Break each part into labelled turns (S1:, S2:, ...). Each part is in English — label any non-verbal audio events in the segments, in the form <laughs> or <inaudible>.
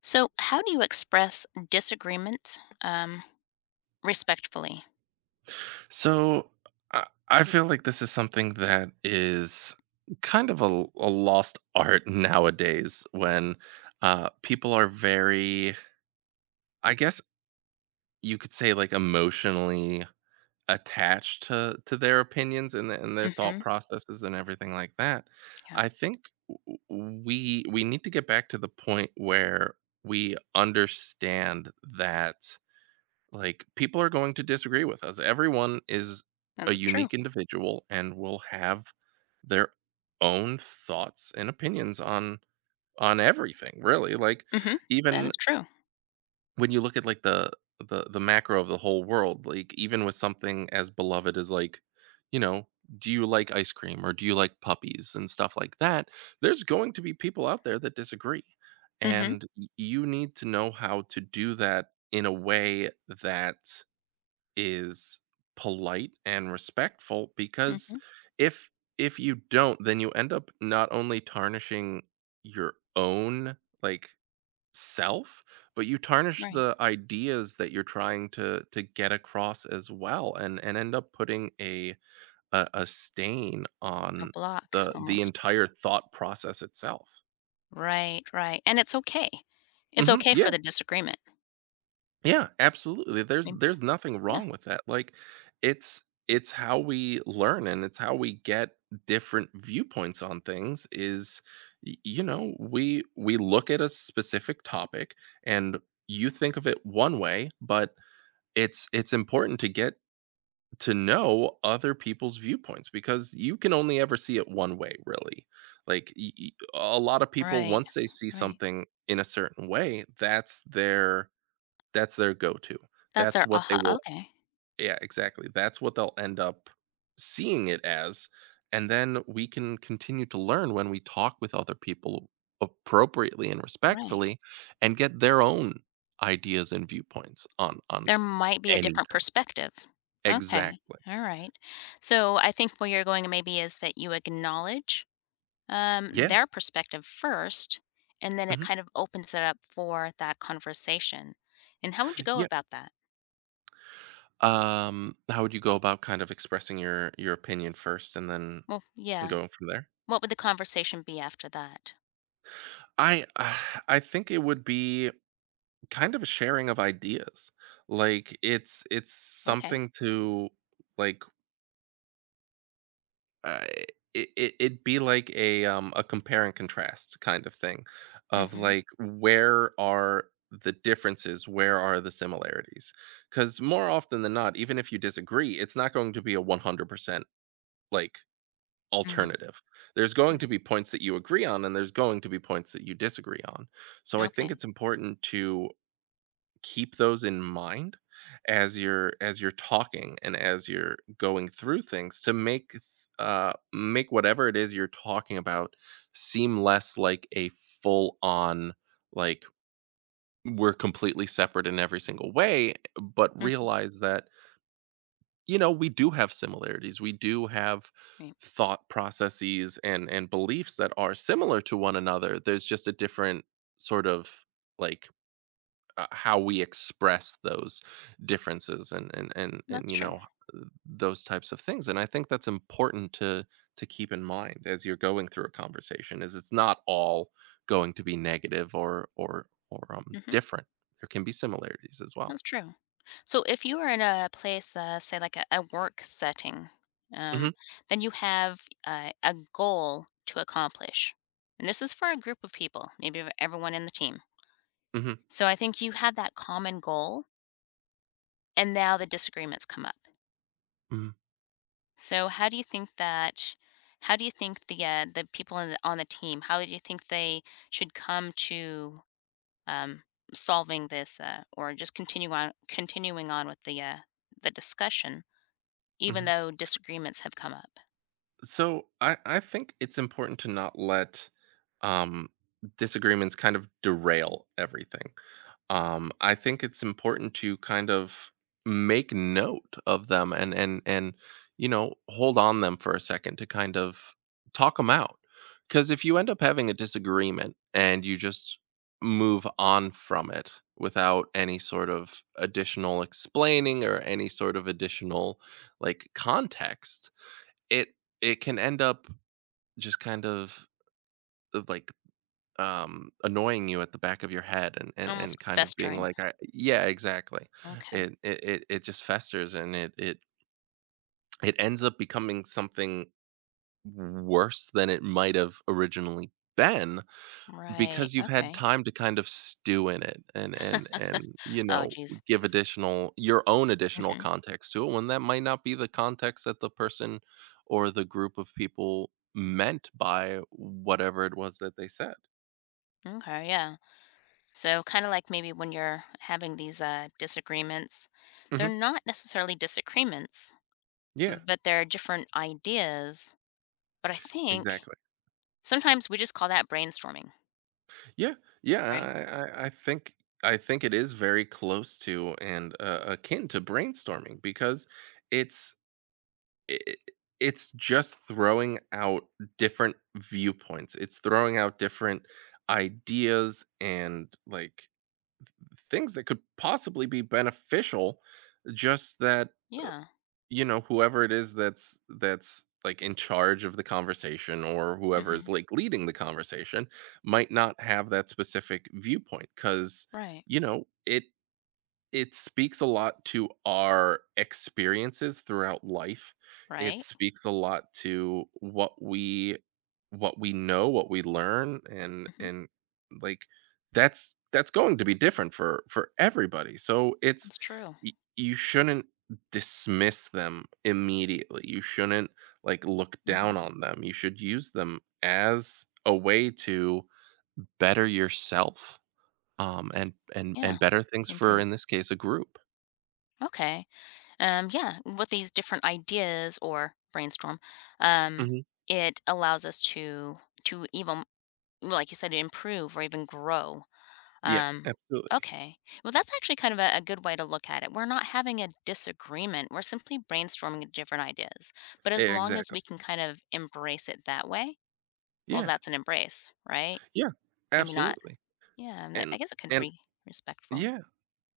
S1: So, how do you express disagreement respectfully?
S2: So I feel like this is something that is kind of a lost <laughs> art nowadays when people are very, I guess you could say, like emotionally attached to their opinions and their thought
S1: Hmm.
S2: processes and everything like that.
S1: Yeah,
S2: I think we need to get back to the point where we understand that, like, people are going to disagree with us. Everyone is a
S1: that's true.
S2: unique individual and will have their own thoughts and opinions on everything, really. Like,
S1: Hmm. That
S2: even
S1: is true.
S2: when you look at, like, the macro of the whole world, like, even with something as beloved as, like, you know, do you like ice cream or do you like puppies and stuff like that, there's going to be people out there that disagree,
S1: Hmm.
S2: and y you need to know how to do that in a way that is polite and respectful, because
S1: Hmm.
S2: if if you don't, then you end up not only tarnishing your own, like, self, but you tarnish
S1: Right.
S2: the ideas that you're trying to get across as well, and end up putting a stain
S1: A
S2: on
S1: block
S2: the
S1: almost.
S2: entire thought process itself.
S1: Right, right, and it's okay. It's
S2: Hmm,
S1: okay
S2: yeah.
S1: for the disagreement.
S2: Yeah, absolutely. There's
S1: Means
S2: there's nothing
S1: yeah,
S2: wrong with that. Like, it's it's how we learn, and it's how we get different viewpoints on things. Is we look at a specific topic and you think of it one way, but it's important to get to know other people's viewpoints, because you can only ever see it one way, really. Like a lot of people,
S1: right,
S2: once they see
S1: right.
S2: something in a certain way, that's their go-to.
S1: That's
S2: That's
S1: their
S2: what they
S1: aha
S2: will
S1: okay,
S2: Yeah, exactly. That's what they'll end up seeing it as, and then we can continue to learn when we talk with other people appropriately and
S1: right.
S2: respectfully and get their own ideas and viewpoints on
S1: There might be a
S2: anything.
S1: different perspective. Okay,
S2: Exactly.
S1: alright. So, I think where you're going maybe is that you acknowledge,
S2: Yeah,
S1: their perspective first, and then it
S2: mhm,
S1: kind of opens it up for that conversation. And how would you go
S2: yeah.
S1: about that?
S2: How would you go about kind of expressing your opinion first and then
S1: Well, yeah.
S2: going from there?
S1: What would the conversation be after that?
S2: I <sighs> I think it would be kind of a sharing of ideas. Like, it's
S1: Okay.
S2: something to, like, uh, it'd be like a compare and contrast kind of thing of,
S1: Mhm,
S2: like, where are the differences, where are the similarities, because more often than not, even if you disagree, it's not going to be a 100% like
S1: mhm,
S2: alternative. There's going
S1: yeah,
S2: to be points that you agree on, and there's going to be points that you disagree on. So I think
S1: okay,
S2: it's important to keep those in mind as you're talking, and as you're going through things, to make make whatever it is you're talking about seem less like a full on, like, we're completely separate in every single way, but
S1: mhm,
S2: realize that, we do have similarities, we do have
S1: yeah.
S2: thought processes and beliefs that are similar to one another. There's just a different sort of, like, how we express those differences and
S1: That's true.
S2: those types of things. And I think that's important to keep in mind as you're going through a conversation, is it's not all going to be negative or
S1: Hmm.
S2: different. There can be similarities as well.
S1: That's true. So if you are in a place, say like a work setting,
S2: Hmm.
S1: um, then you have a goal to accomplish. And this is for a group of people, maybe of everyone in the team.
S2: Hmm.
S1: So I think you have that common goal, and now the disagreements come up.
S2: Hmm.
S1: So how do you think the people on the team, how do you think they should come to um, solving this, or just continue on continuing on with the discussion, even
S2: Hmm.
S1: though disagreements have come up.
S2: So I think it's important to not let um disagreements kind of derail everything. I think it's important to kind of make note of them, and hold on them for a second to kind of talk them out. Because if you end up having a disagreement and you just move on from it without any sort of additional explaining, or any sort of additional, like, context, it it can end up just kind of, like, annoying you at the back of your head, and and,
S1: Almost
S2: and kind of being
S1: festering.
S2: like, I, yeah, exactly.
S1: Okay.
S2: It just festers, and it it ends up becoming something worse than it might have originally been,
S1: Right.
S2: because you've had
S1: Okay.
S2: time to kind of stew in it, and
S1: Oh geez.
S2: give additional, your own additional
S1: Hmm.
S2: context to it, when that might not be the context that the person or the group of people meant by whatever it was that they said.
S1: Okay. Yeah. So, kind of like maybe when you're having these disagreements, they're
S2: Hmm.
S1: not necessarily disagreements,
S2: Yeah,
S1: but they're different ideas, but I think
S2: exactly.
S1: sometimes we just call that brainstorming.
S2: Yeah,
S1: Right.
S2: yeah, I think it is very close to, and akin to, brainstorming, because it's i it's just throwing out different viewpoints. It's throwing out different ideas and, like, things that could possibly be beneficial. Just that,
S1: Yeah.
S2: whoever it is that's like in charge of the conversation, or whoever is
S1: Hmm.
S2: like leading the conversation, might not have that specific viewpoint, cuz,
S1: Right,
S2: you know, it it speaks a lot to our experiences throughout life. It
S1: right.
S2: speaks a lot to what we know, what we learn, and
S1: Hmm.
S2: and like that's going to be different for everybody. So it's
S1: That's true.
S2: you shouldn't dismiss them immediately. You shouldn't, like, look down
S1: Hmm.
S2: on them. You should use them as a way to better yourself, and
S1: Yeah,
S2: better things for,
S1: improve.
S2: in this case, a group.
S1: Okay. Yeah, with these different ideas or brainstorm, um,
S2: Mhm.
S1: it allows us to even, well, like you said, improve or even grow.
S2: Yeah,
S1: Um,
S2: absolutely.
S1: okay. Well, that's actually kind of a good way to look at it. We're not having a disagreement. We're simply brainstorming different ideas. But as
S2: Yeah,
S1: long as
S2: exactly.
S1: we can kind of embrace it that way, well,
S2: Yeah,
S1: that's an embrace, right?
S2: yeah,
S1: Maybe not.
S2: absolutely.
S1: Yeah, and
S2: And
S1: I guess it could
S2: and
S1: be respectful.
S2: yeah,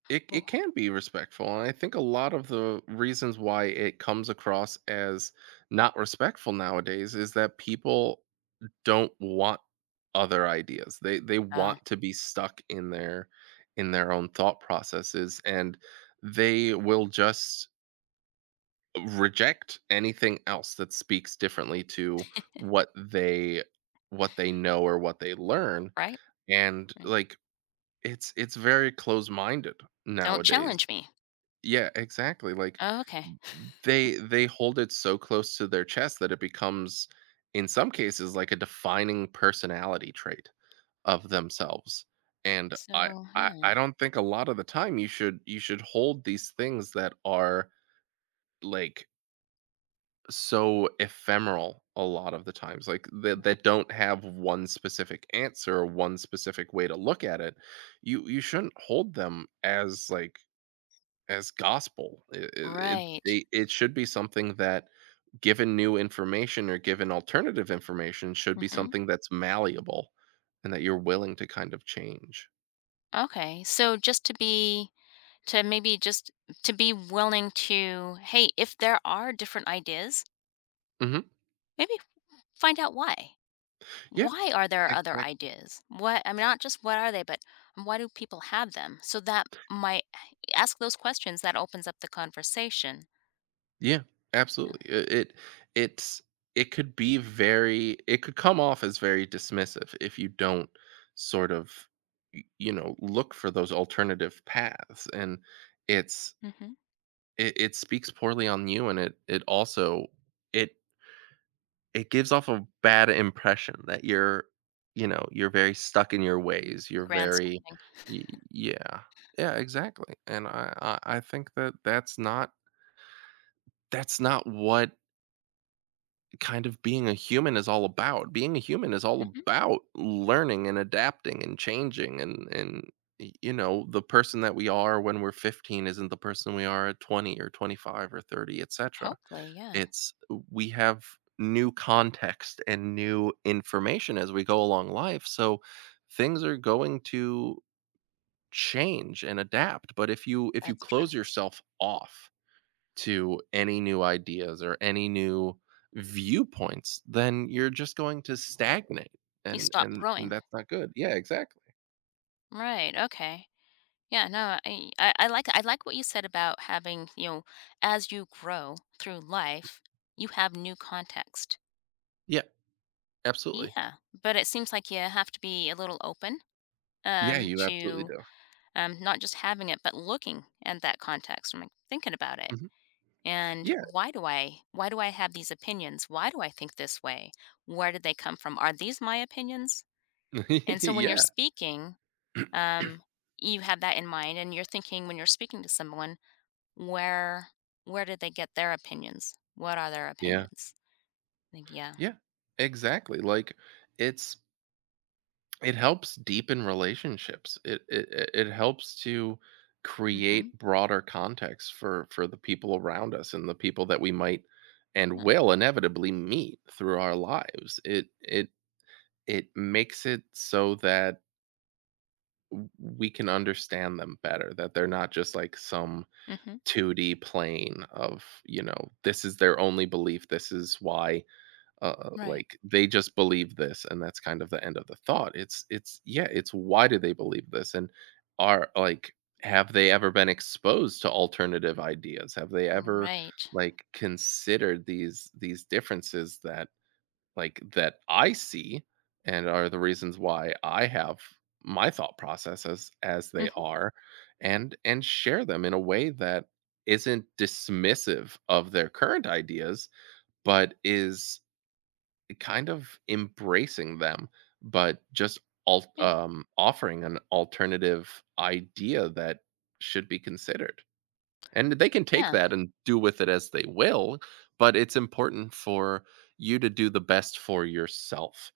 S2: it
S1: Ooh,
S2: can be respectful. And I think a lot of the reasons why it comes across as not respectful nowadays is that people don't want other ideas. They
S1: uh,
S2: want to be stuck in their own thought processes, and they will just reject anything else that speaks differently to what they what they know, or what they learn,
S1: right,
S2: and,
S1: right.
S2: like, it's very close-minded
S1: Don't
S2: nowadays.
S1: challenge me.
S2: Yeah, exactly, like,
S1: Oh, okay.
S2: they hold it so close to their chest that it becomes, in some cases, like a defining personality trait of themselves. And I
S1: So,
S2: I
S1: yeah.
S2: I don't think a lot of the time you should hold these things that are, like, so ephemeral a lot of the times, like, that don't have one specific answer or one specific way to look at it. You shouldn't hold them as, like, as gospel. it it, it
S1: Right.
S2: they- it should be something that, given new information or given alternative information, should be
S1: Mhm.
S2: something that's malleable and that you're willing to kind of change.
S1: Okay. So, just to be willing to, hey, if there are different ideas,
S2: Hmm,
S1: maybe find out why.
S2: yeah,
S1: Why are there other
S2: exactly.
S1: ideas? What I mean, not just what are they, but why do people have them? So that might ask those questions. That opens up the conversation.
S2: Yeah, absolutely. I- It it's it could be very it could come off as very dismissive if you don't sort of look for those alternative paths, and it's
S1: Mhm.
S2: it speaks poorly on you, and it also it it gives off a bad impression that you're very stuck in your ways, you're very
S1: Grandstanding.
S2: y- yeah, yeah, exactly. And I think that that's not what kind of being a human is all about. Being a human is all
S1: Mhm.
S2: about learning and adapting and changing, and the person that we are when we're 15 isn't the person we are at 20 or 25 or 30, etc.
S1: Hopefully, yeah,
S2: It's We have new context and new information as we go along life. So things are going to change and adapt, but if you
S1: that's true.
S2: close yourself off to any new ideas or any new viewpoints, then you're just going to stagnate,
S1: You
S2: and
S1: stop
S2: and and
S1: growing.
S2: that's not good. Yeah, exactly.
S1: Right, okay. Yeah, no, I like what you said about having, as you grow through life, you have new context.
S2: Yeah, absolutely.
S1: Yeah. But it seems like you have to be a little open
S2: Yeah, you absolutely
S1: to,
S2: do.
S1: not just having it, but looking at that context. I'm like thinking about it,
S2: Mhm.
S1: and
S2: Yeah.
S1: why do I have these opinions, why do I think this way, where did they come from, are these my opinions?
S2: <laughs>
S1: And so when you're
S2: Yeah.
S1: speaking, um, you have that in mind, and you're thinking when you're speaking to someone, where where did they get their opinions, what are their
S2: Yeah.
S1: opinions? I think yeah.
S2: Yeah. Exactly. Like, it's it helps deepen relationships. It helps to
S1: Mm-hmm.
S2: create broader context for the people around us and the people that we might and
S1: Yeah.
S2: will inevitably meet through our lives. It makes it so that w we can understand them better, that they're not just like some
S1: Mm-hmm.
S2: 2D plane of, this is their only belief, this is why,
S1: Right,
S2: like, they just believe this, and that's kind of the end of the thought. It's why do they believe this? And are, like, have they ever been exposed to alternative ideas? Have they ever,
S1: right.
S2: like, considered these differences, that I see and are the reasons why I have my thought processes as they
S1: Mm-hmm.
S2: are, and share them in a way that isn't dismissive of their current ideas, but is kind of embracing them, but just
S1: Yeah,
S2: offering an alternative idea that should be considered, and they can take
S1: yeah.
S2: that and do with it as they will. But it's important for you to do the best for yourself,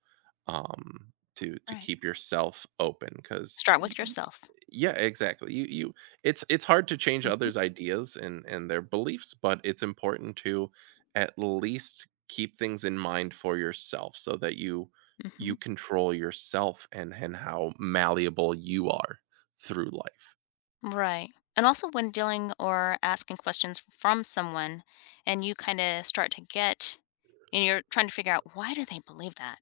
S2: to
S1: Right,
S2: keep yourself open. Because
S1: start with yourself.
S2: Yeah, exactly. You it's hard to change
S1: Mm-hmm.
S2: others' ideas and their beliefs, but it's important to at least keep things in mind for yourself, so that you
S1: Mm-hmm.
S2: control yourself and how malleable you are through life.
S1: Right. And also when dealing or asking questions from someone, and you kind of start to get, and you're trying to figure out, why do they believe that?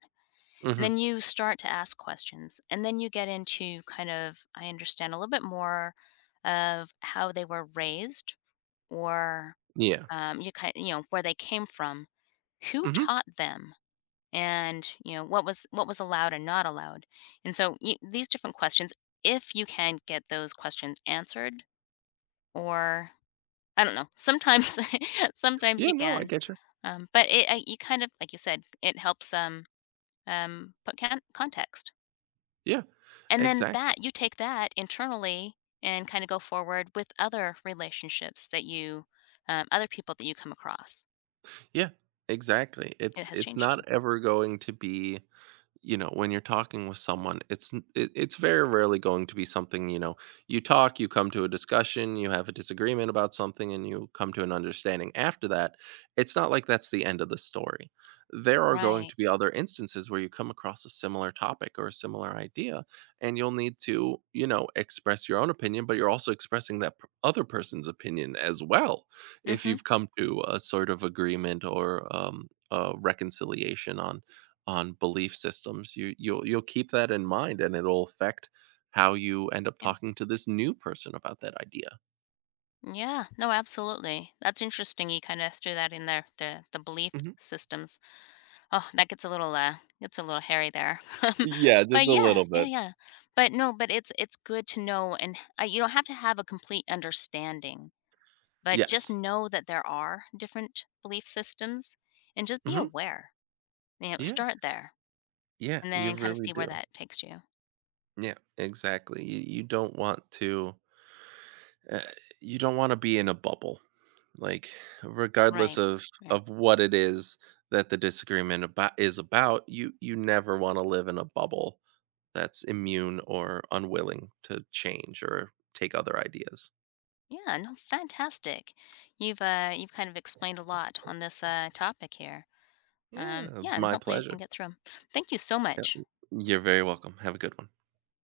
S1: And
S2: Mhm.
S1: then you start to ask questions, and then you get into kind of I understand a little bit more of how they were raised, or
S2: Yeah.
S1: you know where they came from, who
S2: Mhm.
S1: taught them, and you know what was allowed and not allowed. And so y these different questions, if you can get those questions answered, or I don't know, sometimes <laughs> sometimes
S2: Yeah,
S1: you
S2: no, I
S1: can,
S2: get you.
S1: but it I you kind of like you said, it helps, put can context.
S2: Yeah,
S1: And then
S2: exactly.
S1: that you take that internally and kinda go forward with other relationships that you, other people that you come across.
S2: Yeah, exactly.
S1: It
S2: It's
S1: has
S2: it's
S1: changed
S2: not
S1: you.
S2: ever going to be, when you're talking with someone, it's very rarely going to be something, you talk, you come to a discussion, you have a disagreement about something, and you come to an understanding after that. It's not like that's the end of the story. There are going
S1: Right.
S2: to be other instances where you come across a similar topic or a similar idea, and you'll need to, express your own opinion, but you're also expressing that other person's opinion as well. If
S1: Mhm.
S2: you've come to a sort of agreement, or a reconciliation, on belief systems, you'll keep that in mind, and it'll affect how you end up
S1: Yeah.
S2: talking to this new person about that idea.
S1: Yeah. No, absolutely. That's interesting you kinda threw that in there, the belief
S2: Mhm.
S1: systems. Oh, that gets a little hairy there. <laughs>
S2: Yeah,
S1: But
S2: just a
S1: yeah,
S2: little
S1: yeah,
S2: bit.
S1: yeah. But no, but it's good to know, and you don't have to have a complete understanding, but just
S2: Yes.
S1: know that there are different belief systems and just be
S2: Mhm.
S1: aware. You know,
S2: Yeah.
S1: start there
S2: Yeah,
S1: and
S2: you
S1: then kind of
S2: really
S1: see where
S2: do.
S1: that takes you.
S2: Yeah, exactly. You don't want uh, you don't wanna be in a bubble, like, regardless
S1: Right.
S2: of
S1: Right.
S2: what it is that the disagreement about is about. You never wanna live in a bubble that's immune or unwilling to change or take other ideas.
S1: Yeah, no, fantastic. You've kind of explained a lot on this topic here.
S2: Yeah, it
S1: Um
S2: was
S1: yeah, and
S2: my
S1: hopefully we
S2: pleasure.
S1: can get through 'em. Thank you so
S2: Yeah.
S1: much.
S2: You're very welcome. Have a good one.